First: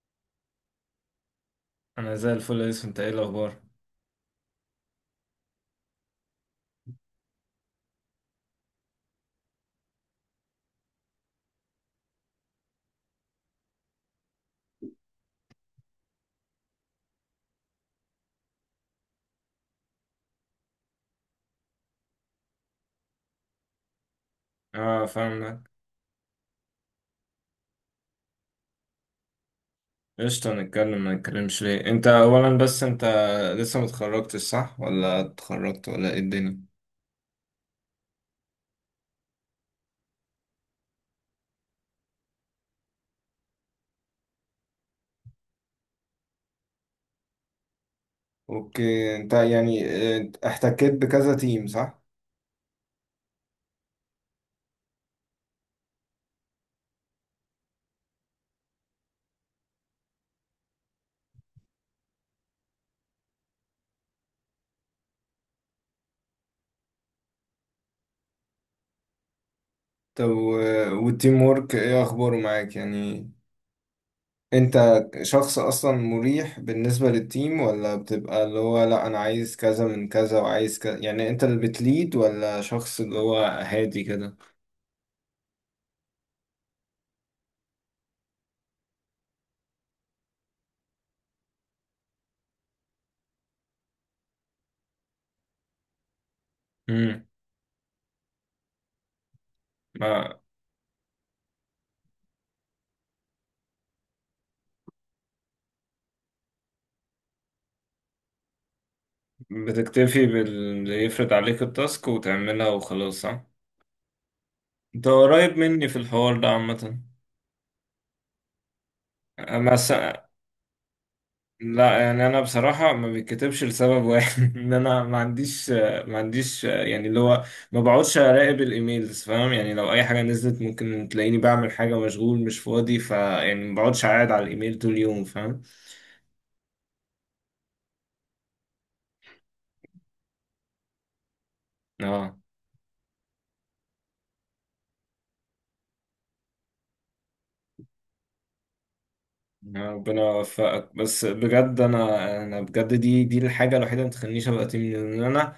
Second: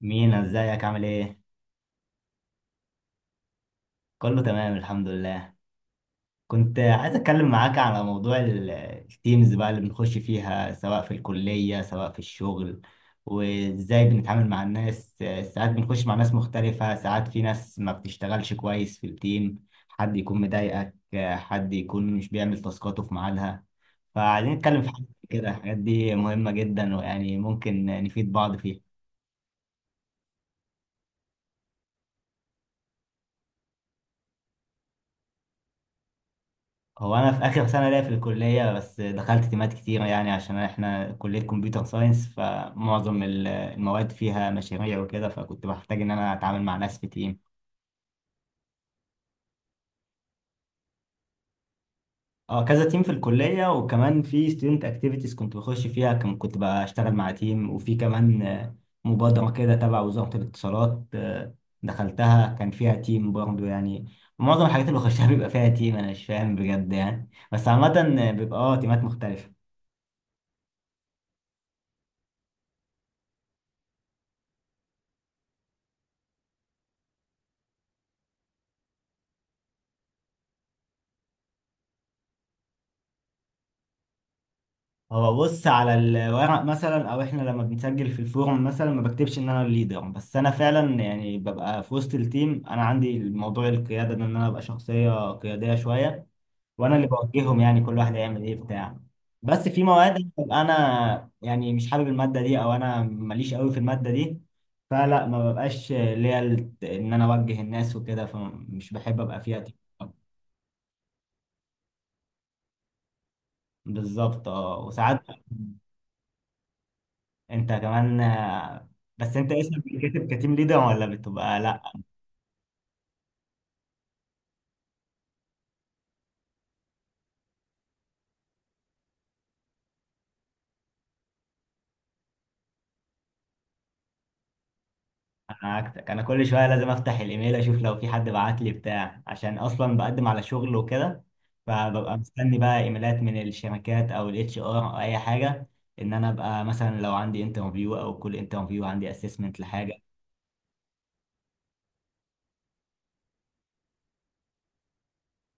مينا ازيك عامل ايه؟ انا زي الفل يا يوسف. انت ايه الاخبار؟ كله تمام الحمد لله. كنت عايز اتكلم معاك على موضوع التيمز بقى اللي بنخش فيها، سواء في الكلية سواء في الشغل، وازاي بنتعامل مع الناس. ساعات بنخش مع ناس مختلفة، ساعات في ناس ما بتشتغلش كويس في التيم، حد يكون مضايقك، حد يكون مش بيعمل تاسكاته في ميعادها. فعايزين نتكلم في حاجة اه كده، فاهمك. الحاجات دي مهمة جدا ويعني ممكن نفيد بعض فيها. قشطة، نتكلم ما نتكلمش ليه. انت اولا، بس انت لسه متخرجتش، صح؟ ولا اتخرجت ولا ايه الدنيا؟ هو انا في اخر سنه ليا في الكليه، بس دخلت تيمات كتير يعني، عشان احنا كليه كمبيوتر ساينس فمعظم المواد فيها مشاريع وكده، فكنت بحتاج ان انا اتعامل مع ناس في تيم. اوكي، انت يعني اه، احتكيت بكذا تيم، صح؟ اه، كذا تيم في الكليه، وكمان في ستودنت اكتيفيتيز كنت بخش فيها، كنت بقى اشتغل مع تيم، وفي كمان مبادره كده تبع وزاره الاتصالات، دخلتها كان فيها تيم برضه يعني. معظم الحاجات اللي بخشها بيبقى فيها تيم، انا مش فاهم بجد يعني، بس عامه بيبقى اه تيمات مختلفه. طب، والتيم وورك ايه اخباره معاك يعني؟ انت شخص اصلا مريح بالنسبة للتيم، ولا بتبقى اللي هو لا انا عايز كذا من كذا وعايز كذا؟ يعني انت اللي بتليد ولا شخص اللي هو هادي كده؟ هو بص، على الورق مثلا او احنا لما بنسجل في الفورم مثلا ما بكتبش ان انا الليدر، بس انا فعلا يعني ببقى في وسط التيم، انا عندي الموضوع القياده ده، ان انا ابقى شخصيه قياديه شويه وانا اللي امم. بوجههم يعني، كل واحد هيعمل ايه بتاع. بس في مواد ببقى انا يعني مش حابب الماده دي او انا ماليش قوي في الماده دي، فلا ما ببقاش ليا ان انا اوجه الناس وكده، فمش بحب ابقى فيها تيم. بتكتفي باللي يفرض عليك التاسك وتعملها وخلاص، صح؟ بالظبط اه، انت وساعات قريب مني في الحوار ده عامة. انت كمان بس انت انا اسمك س... بيتكتب كتيم ليدر ولا بتبقى لا؟ لا، يعني انا بصراحة ما بيتكتبش لسبب واحد ان انا ما عنديش. يعني اللي هو ما بقعدش اراقب الايميلز، فاهم؟ يعني لو اي حاجة نزلت ممكن تلاقيني بعمل حاجة، مشغول مش فاضي، فيعني ما بقعدش قاعد على الايميل طول اليوم، فاهم؟ انا عكسك، انا كل شويه لازم افتح الايميل اشوف لو في حد بعت لي بتاع، عشان اصلا بقدم على شغل وكده، فببقى اه، مستني بقى ايميلات من الشركات او الاتش ار او اي حاجه، ان انا ابقى مثلا لو عندي انترفيو، او كل انترفيو عندي اسسمنت يا لحاجه. ربنا يوفقك. بس بجد، انا بجد دي الحاجة الوحيدة اللي ما تخلينيش ابقى تيم ليدر. ان انا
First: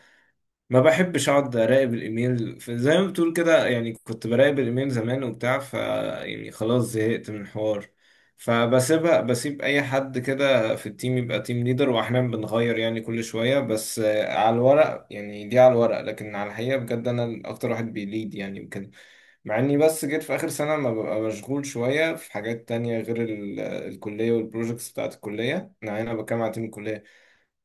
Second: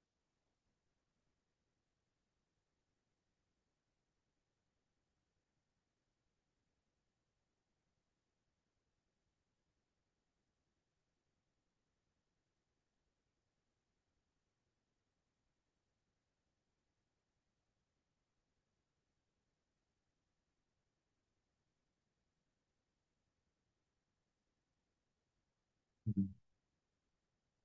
ما بحبش اقعد اراقب الايميل زي ما بتقول كده. يعني كنت براقب الايميل زمان وبتاع، ف يعني خلاص زهقت من الحوار. فبسيبها، بسيب اي حد كده في التيم يبقى تيم ليدر، واحنا بنغير يعني كل شوية. بس على الورق، يعني دي على الورق، لكن على الحقيقة بجد انا اكتر واحد بيليد يعني وكده. مع اني بس جيت في اخر سنة ما ببقى مشغول شوية في حاجات تانية غير الكلية والبروجكتس بتاعت الكلية. انا هنا بتكلم على تيم الكلية.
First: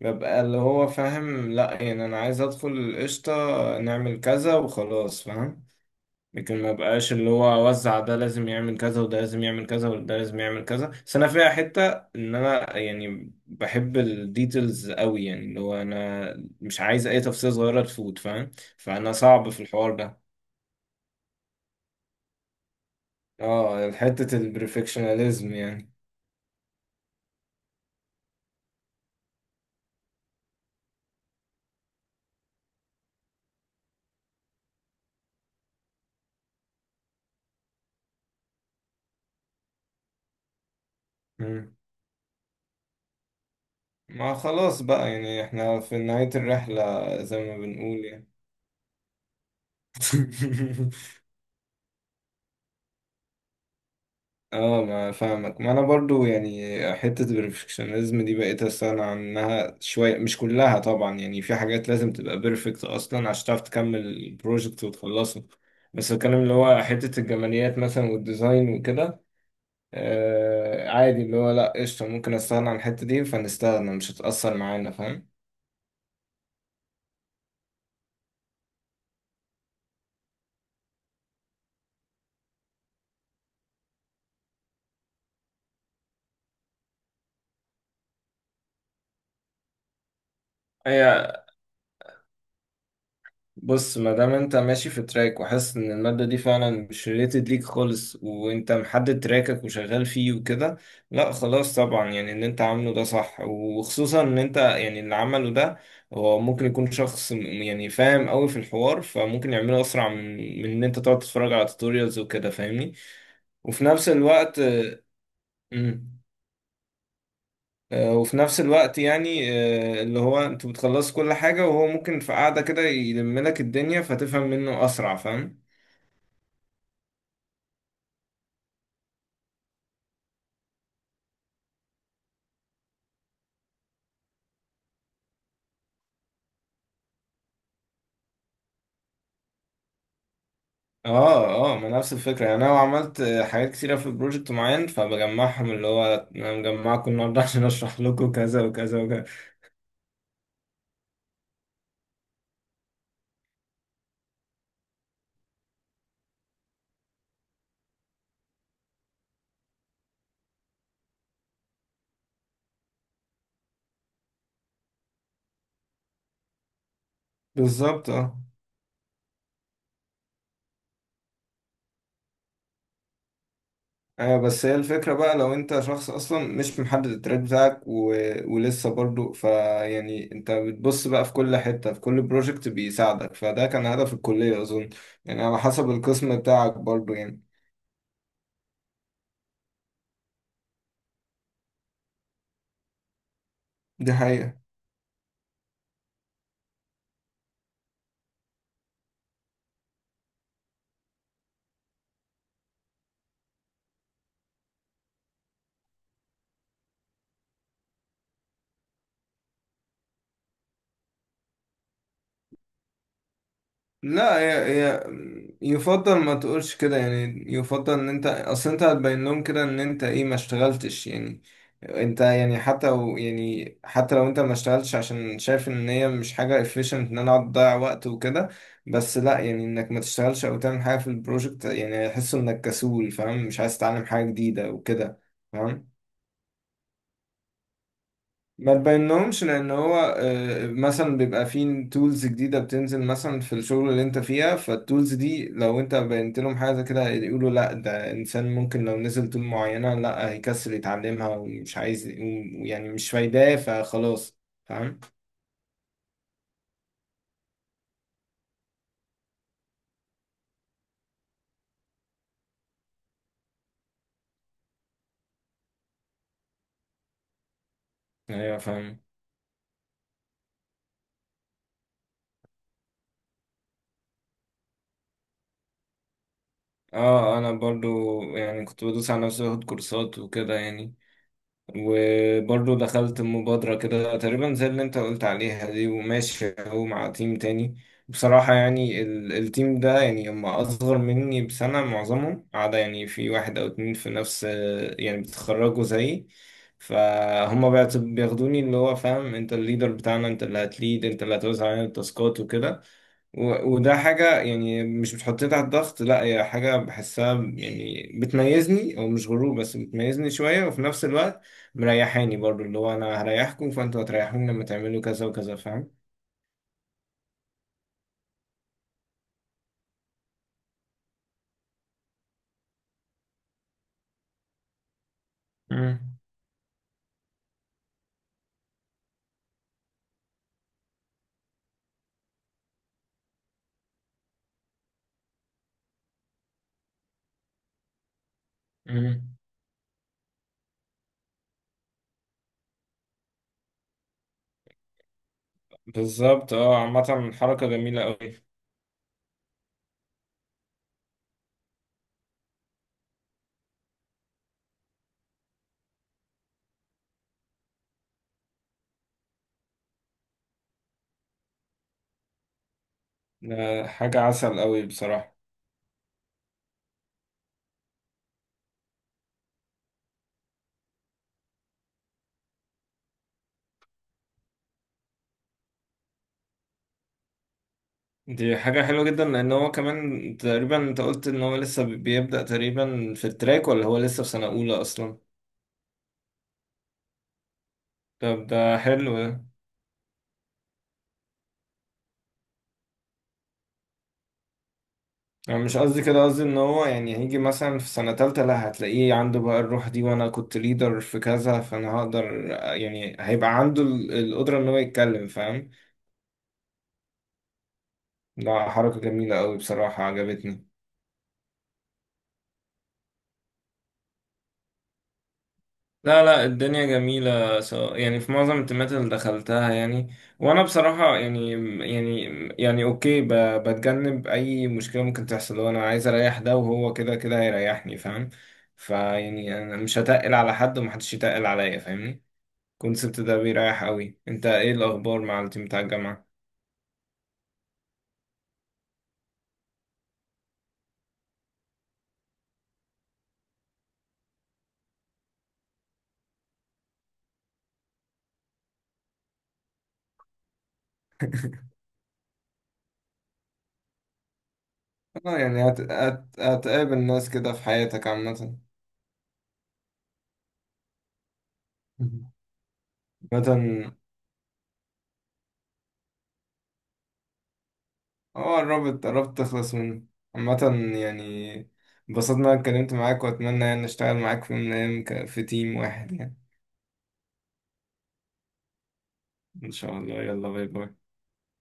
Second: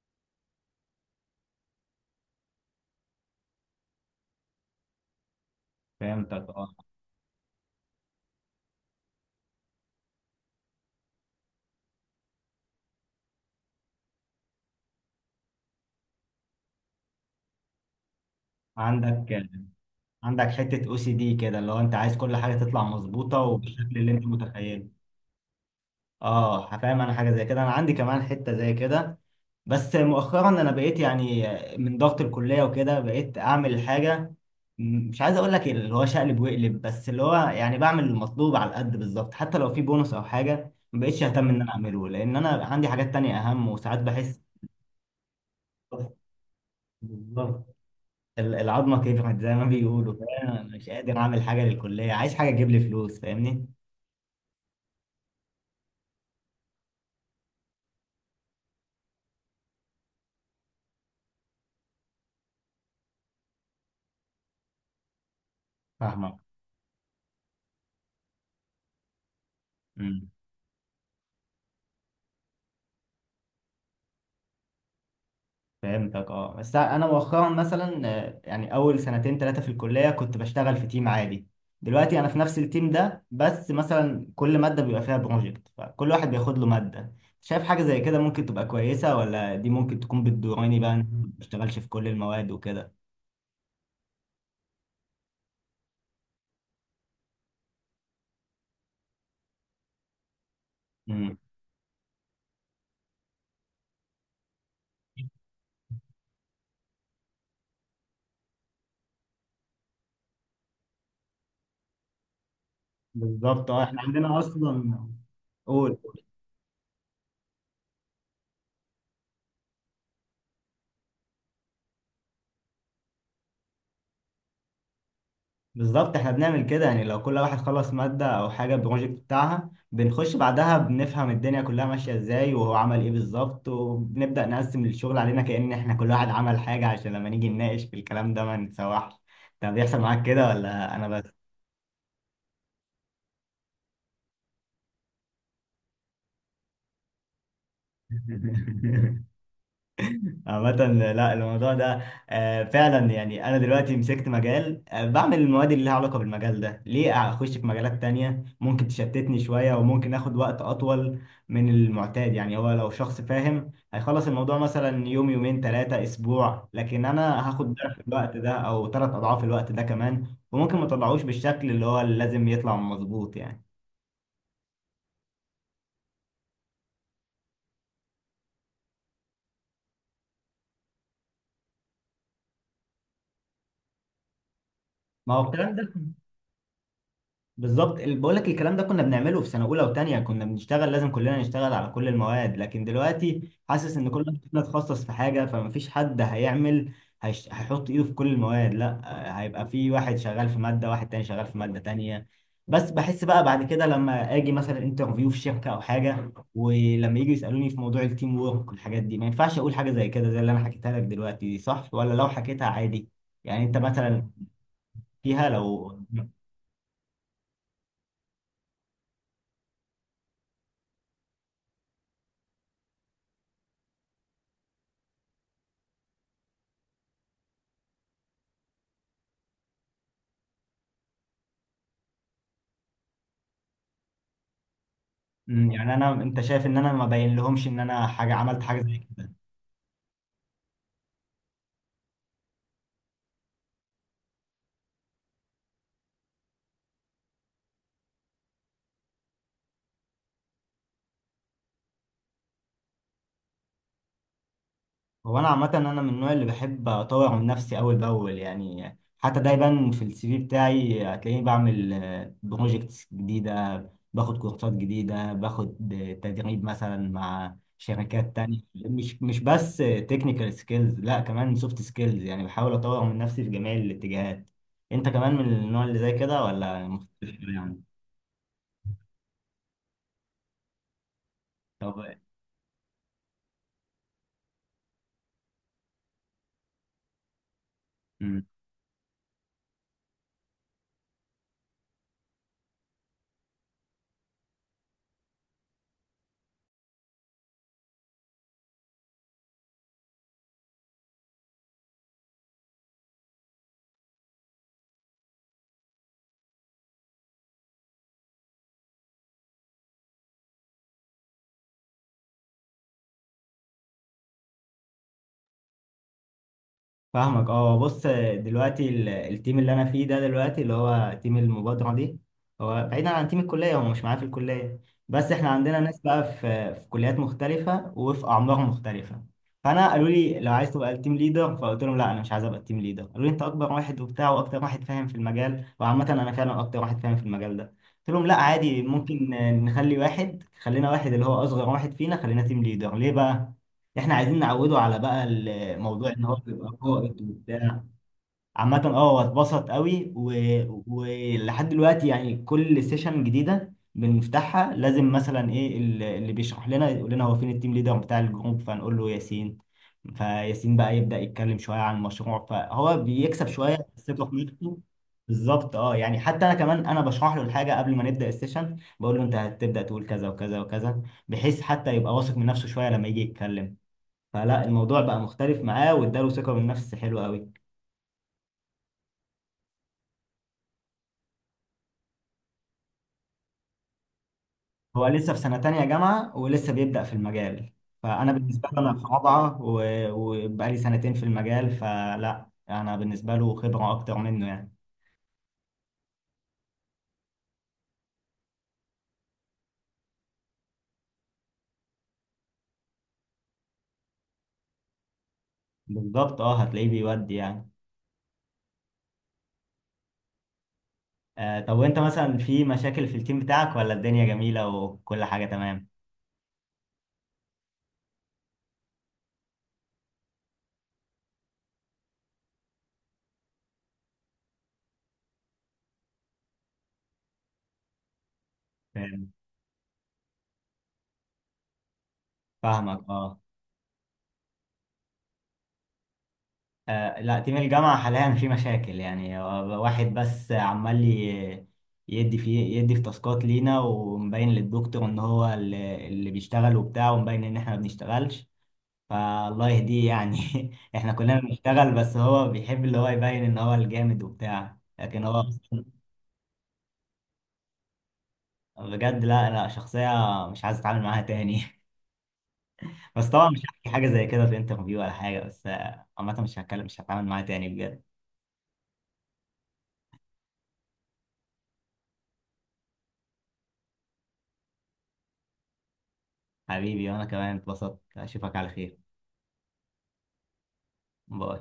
ببقى اللي هو فاهم، لا يعني انا عايز ادخل القشطة، نعمل كذا وخلاص، فاهم؟ فهمتك لكن اه. ما بقاش اللي هو اوزع، ده لازم يعمل كذا وده لازم يعمل كذا وده لازم يعمل كذا. بس انا فيها حتة ان انا يعني بحب الديتيلز قوي، يعني اللي هو انا مش عايز اي تفصيلة صغيرة تفوت، فاهم؟ فانا عندك، صعب في الحوار ده. عندك حته او سي دي كده اللي هو انت عايز كل حاجه تطلع مظبوطه اه، وبالشكل اللي انت حتة متخيله. البرفكشناليزم يعني. اه فاهم، انا حاجه زي كده، انا عندي كمان حته زي كده، بس مؤخرا انا بقيت يعني من ضغط الكليه وكده بقيت اعمل حاجه، مش عايز اقول لك اللي هو شقلب وقلب، بس اللي هو يعني بعمل المطلوب على القد بالظبط، حتى لو في بونص او حاجه ما بقتش اهتم ان انا مم. اعمله، لان انا عندي حاجات تانية اهم، وساعات ما بحس خلاص بقى، يعني احنا في نهاية الرحلة زي ما بالظبط بنقول يعني. العظمه كبرت زي ما بيقولوا، فانا مش قادر اعمل حاجه للكليه، عايز حاجه تجيب لي فلوس فاهمني. اه، ما فاهمك. ما انا برضو يعني حتة البرفكشنزم دي بقيت استغنى عنها شوية، مش كلها طبعا. يعني في حاجات لازم تبقى بيرفكت اصلا عشان تعرف تكمل البروجكت وتخلصه. بس فاهمك. الكلام اللي هو حتة الجماليات مثلا والديزاين وكده، آه عادي اللي هو لا قشطة، ممكن استغنى عن الحتة دي، فنستغنى مش هتأثر معانا، فاهم؟ فهمتك اه. بس انا مؤخرا مثلا يعني اول سنتين ثلاثه في الكليه كنت بشتغل في تيم عادي. دلوقتي انا في نفس التيم ده، بس مثلا كل ماده بيبقى فيها بروجكت، فكل واحد بياخد له ماده. شايف حاجه زي كده ممكن تبقى كويسه، ولا دي ممكن تكون بتضرني بقى إن أنا ما هي بشتغلش في كل المواد وكده؟ بص، ما دام انت ماشي في تراك وحاسس ان المادة دي فعلا مش ريليتد ليك خالص، وانت محدد تراكك وشغال فيه وكده، لا امم، خلاص طبعا. يعني اللي انت عامله ده صح، وخصوصا ان انت يعني اللي عمله ده هو ممكن يكون شخص يعني فاهم قوي في الحوار، فممكن يعمله اسرع من ان انت تقعد تتفرج على توتوريالز وكده، فاهمني؟ بالظبط اه. وفي احنا نفس عندنا الوقت اصلا، قول. مم. آه، وفي نفس الوقت يعني آه، اللي هو انتوا بتخلصوا كل حاجة، وهو ممكن في قعدة كده يلم لك الدنيا فتفهم منه اسرع، فاهم؟ بالظبط، احنا بنعمل كده يعني، لو كل واحد خلص مادة او حاجة بروجكت بتاعها بنخش بعدها، بنفهم الدنيا كلها ماشية ازاي وهو عمل ايه بالظبط، وبنبدأ نقسم الشغل علينا، كأن احنا كل واحد عمل حاجة عشان لما نيجي نناقش في الكلام ده ما نتسوحش. طب بيحصل معاك كده ولا انا بس؟ اه، اه، ما نفس الفكرة، يعني انا عملت حاجات كتيرة في بروجكت معين، فبجمعهم اللي هو انا مجمعكم النهاردة عشان اشرح لكم كذا وكذا وكذا. عامة، لا الموضوع ده فعلا يعني أنا دلوقتي مسكت مجال، بعمل المواد اللي لها علاقة بالمجال ده، ليه أخش في مجالات تانية ممكن تشتتني شوية وممكن آخد وقت أطول من المعتاد يعني. هو لو شخص فاهم هيخلص الموضوع مثلا يوم يومين ثلاثة أسبوع، لكن أنا هاخد ضعف بالظبط اه. الوقت ده أو ثلاث أضعاف الوقت ده كمان، وممكن ما طلعوش بالشكل اللي هو اللي لازم يطلع مظبوط يعني. ايوه، بس هي الفكرة بقى لو انت شخص اصلا مش محدد التراك بتاعك ولسه برضو، فيعني انت بتبص بقى في كل حتة في كل بروجكت بيساعدك، فده كان هدف الكلية اظن. ما يعني هو على الكلام حسب ده القسم بتاعك برضو يعني. بالظبط، بقول لك الكلام ده كنا بنعمله في سنه اولى وثانيه، كنا بنشتغل لازم كلنا نشتغل على كل المواد، لكن دلوقتي حاسس ان دي كل واحد حقيقة. فينا اتخصص في حاجه، فمفيش حد هيعمل، هيحط ايده في كل المواد، لا هيبقى في واحد شغال في ماده، واحد تاني شغال في ماده تانيه. بس بحس بقى بعد كده لما اجي مثلا انترفيو في شركه او حاجه، ولما يجي يسالوني في موضوع التيم وورك والحاجات دي، ما ينفعش اقول حاجه زي كده زي اللي انا حكيتها لك دلوقتي دي، صح ولا لو حكيتها عادي؟ يعني انت مثلا لا، فيها لو، يفضل ما تقولش كده، يعني يفضل ان انت اصل انت هتبين لهم كده ان انت ايه، ما اشتغلتش يعني. انت يعني حتى يعني حتى لو انت ما اشتغلتش عشان شايف ان هي مش حاجة efficient، ان انا اقعد اضيع وقت وكده، بس لا يعني انك ما تشتغلش او تعمل حاجة في البروجكت يعني هيحسوا انك كسول، فاهم؟ مش عايز تتعلم حاجة جديدة وكده، مم، يعني فاهم؟ انا انت شايف ان انا ما باين لهمش ان انا حاجه عملت ما حاجه زي كده؟ تبينهمش، لان هو مثلا بيبقى فيه تولز جديده بتنزل مثلا في الشغل اللي انت فيها، فالتولز دي لو انت بينت لهم حاجه زي كده يقولوا لا ده انسان ممكن لو نزل تول معينه لا هيكسل يتعلمها ومش عايز، يعني مش فايداه فخلاص، فاهم؟ هو انا عامه انا من النوع اللي بحب اطور من نفسي اول باول يعني، حتى دايما في السي في بتاعي هتلاقيني بعمل بروجكتس جديده، باخد كورسات جديده، باخد تدريب مثلا مع شركات ايوه تانية، فاهم. مش بس تكنيكال سكيلز، لا كمان سوفت سكيلز، يعني بحاول اطور من نفسي في جميع الاتجاهات. انت كمان من النوع اللي زي كده ولا اه، مختلف انا يعني؟ برضو يعني كنت بدوس على نفسي باخد كورسات وكده يعني. طب. وبرضه دخلت مبادرة كده تقريبا زي اللي انت قلت عليها دي، وماشي اهو مع تيم تاني. مم. بصراحة، يعني التيم ده يعني هم أصغر مني بسنة معظمهم، عدا يعني في واحد أو اتنين في نفس، يعني بيتخرجوا زيي. فهم بياخدوني اللي هو فاهم، انت الليدر بتاعنا، انت اللي هتليد، انت اللي هتوزع علينا التاسكات وكده. وده حاجة يعني مش بتحطني تحت ضغط، لا هي حاجة بحسها يعني بتميزني، أو مش غرور بس بتميزني شوية. وفي نفس الوقت مريحاني برضو، اللي هو أنا هريحكم فأنتوا هتريحوني لما تعملوا كذا وكذا، فاهم؟ فاهمك اه. بص، دلوقتي التيم اللي انا فيه ده دلوقتي اللي هو تيم المبادرة دي، هو بعيدا عن تيم الكلية، هو مش معايا في الكلية، بس احنا عندنا ناس مم. بقى في كليات مختلفة وفي أعمار مختلفة. فانا قالوا لي لو عايز تبقى التيم ليدر، فقلت لهم لا انا مش عايز ابقى التيم ليدر. قالوا لي انت اكبر واحد وبتاع واكتر واحد فاهم في المجال، وعامة انا فعلا اكتر واحد فاهم في المجال ده. قلت لهم لا عادي، ممكن مم. نخلي واحد، خلينا واحد اللي هو اصغر واحد فينا خلينا تيم ليدر، ليه بقى؟ احنا عايزين نعوده على بقى الموضوع ان هو بالظبط اه، بيبقى قائد عامة حركة وبتاع. جميلة أوي. عامة اه، هو اتبسط قوي ولحد دلوقتي يعني كل سيشن جديدة بنفتحها لازم مثلا ايه اللي بيشرح لنا يقول لنا هو فين التيم ليدر بتاع الجروب، فنقول له ياسين. فياسين بقى يبدأ يتكلم شوية عن المشروع، فهو بيكسب شوية ده حاجة ثقة في عسل نفسه. أوي بصراحة. بالظبط اه، يعني حتى انا كمان انا بشرح له الحاجة قبل ما نبدأ السيشن، بقول له انت هتبدأ تقول كذا وكذا وكذا، بحيث حتى يبقى واثق من نفسه شوية لما يجي يتكلم. فلا الموضوع بقى مختلف معاه، واداله ثقة بالنفس حلوة قوي. دي حاجة حلوة جدا، لأن هو كمان تقريبا أنت قلت إن هو لسه بيبدأ تقريبا في التراك، ولا هو لسه في سنة أولى هو أصلا؟ لسه في سنة تانية جامعة ولسه بيبدأ في المجال، فأنا طب بالنسبة ده لي أنا في حلو. رابعة وبقالي سنتين في المجال، فلا أنا بالنسبة له خبرة أكتر منه يعني. انا مش قصدي كده، قصدي ان هو يعني هيجي مثلا في سنة تالتة لا هتلاقيه عنده بقى الروح دي، وانا كنت ليدر في كذا فانا هقدر، يعني هيبقى عنده القدرة ان هو يتكلم، فاهم؟ بالظبط أه، هتلاقيه بيودي يعني. ده حركة جميلة قوي بصراحة، عجبتني. آه طب، وأنت مثلا في مشاكل في التيم بتاعك، ولا الدنيا جميلة وكل حاجة تمام؟ لا، لا، الدنيا جميلة، سواء يعني في معظم التيمات اللي دخلتها يعني. وانا بصراحة يعني، يعني اوكي بتجنب اي مشكلة ممكن تحصل، وانا عايز اريح ده وهو كده كده هيريحني، فاهم؟ فاهم. فيعني انا مش هتقل على حد ومحدش يتقل عليا، فاهمني؟ فاهمك الكونسبت ده أه. بيريح قوي. انت ايه الاخبار مع التيم بتاع الجامعه؟ لا تيم الجامعة حاليا في مشاكل، يعني هو واحد بس عمال يدي في، يدي في تاسكات لينا، ومبين للدكتور ان هو اللي بيشتغل وبتاع، ومبين ان احنا ما بنشتغلش. فالله يهديه يعني، احنا كلنا بنشتغل، بس هو بيحب اللي هو يبين ان هو الجامد وبتاع، لكن اه، هو يعني أصلاً هتقابل ناس كده في حياتك عامه. بجد، لا شخصية مش عايز اتعامل معاها تاني. مهم. بس طبعا مش هحكي عامه حاجة زي كده في انترفيو ولا حاجة، بس عامة مش هتكلم، مش هتعامل معاها تاني بجد. اه، قربت قربت تخلص منه. عامه يعني، انبسطت ان انا اتكلمت معاك، واتمنى يعني اشتغل معاك في يوم من الايام في تيم واحد يعني. حبيبي، وانا كمان اتبسطت. اشوفك على خير. ان شاء الله، يلا باي باي. باي.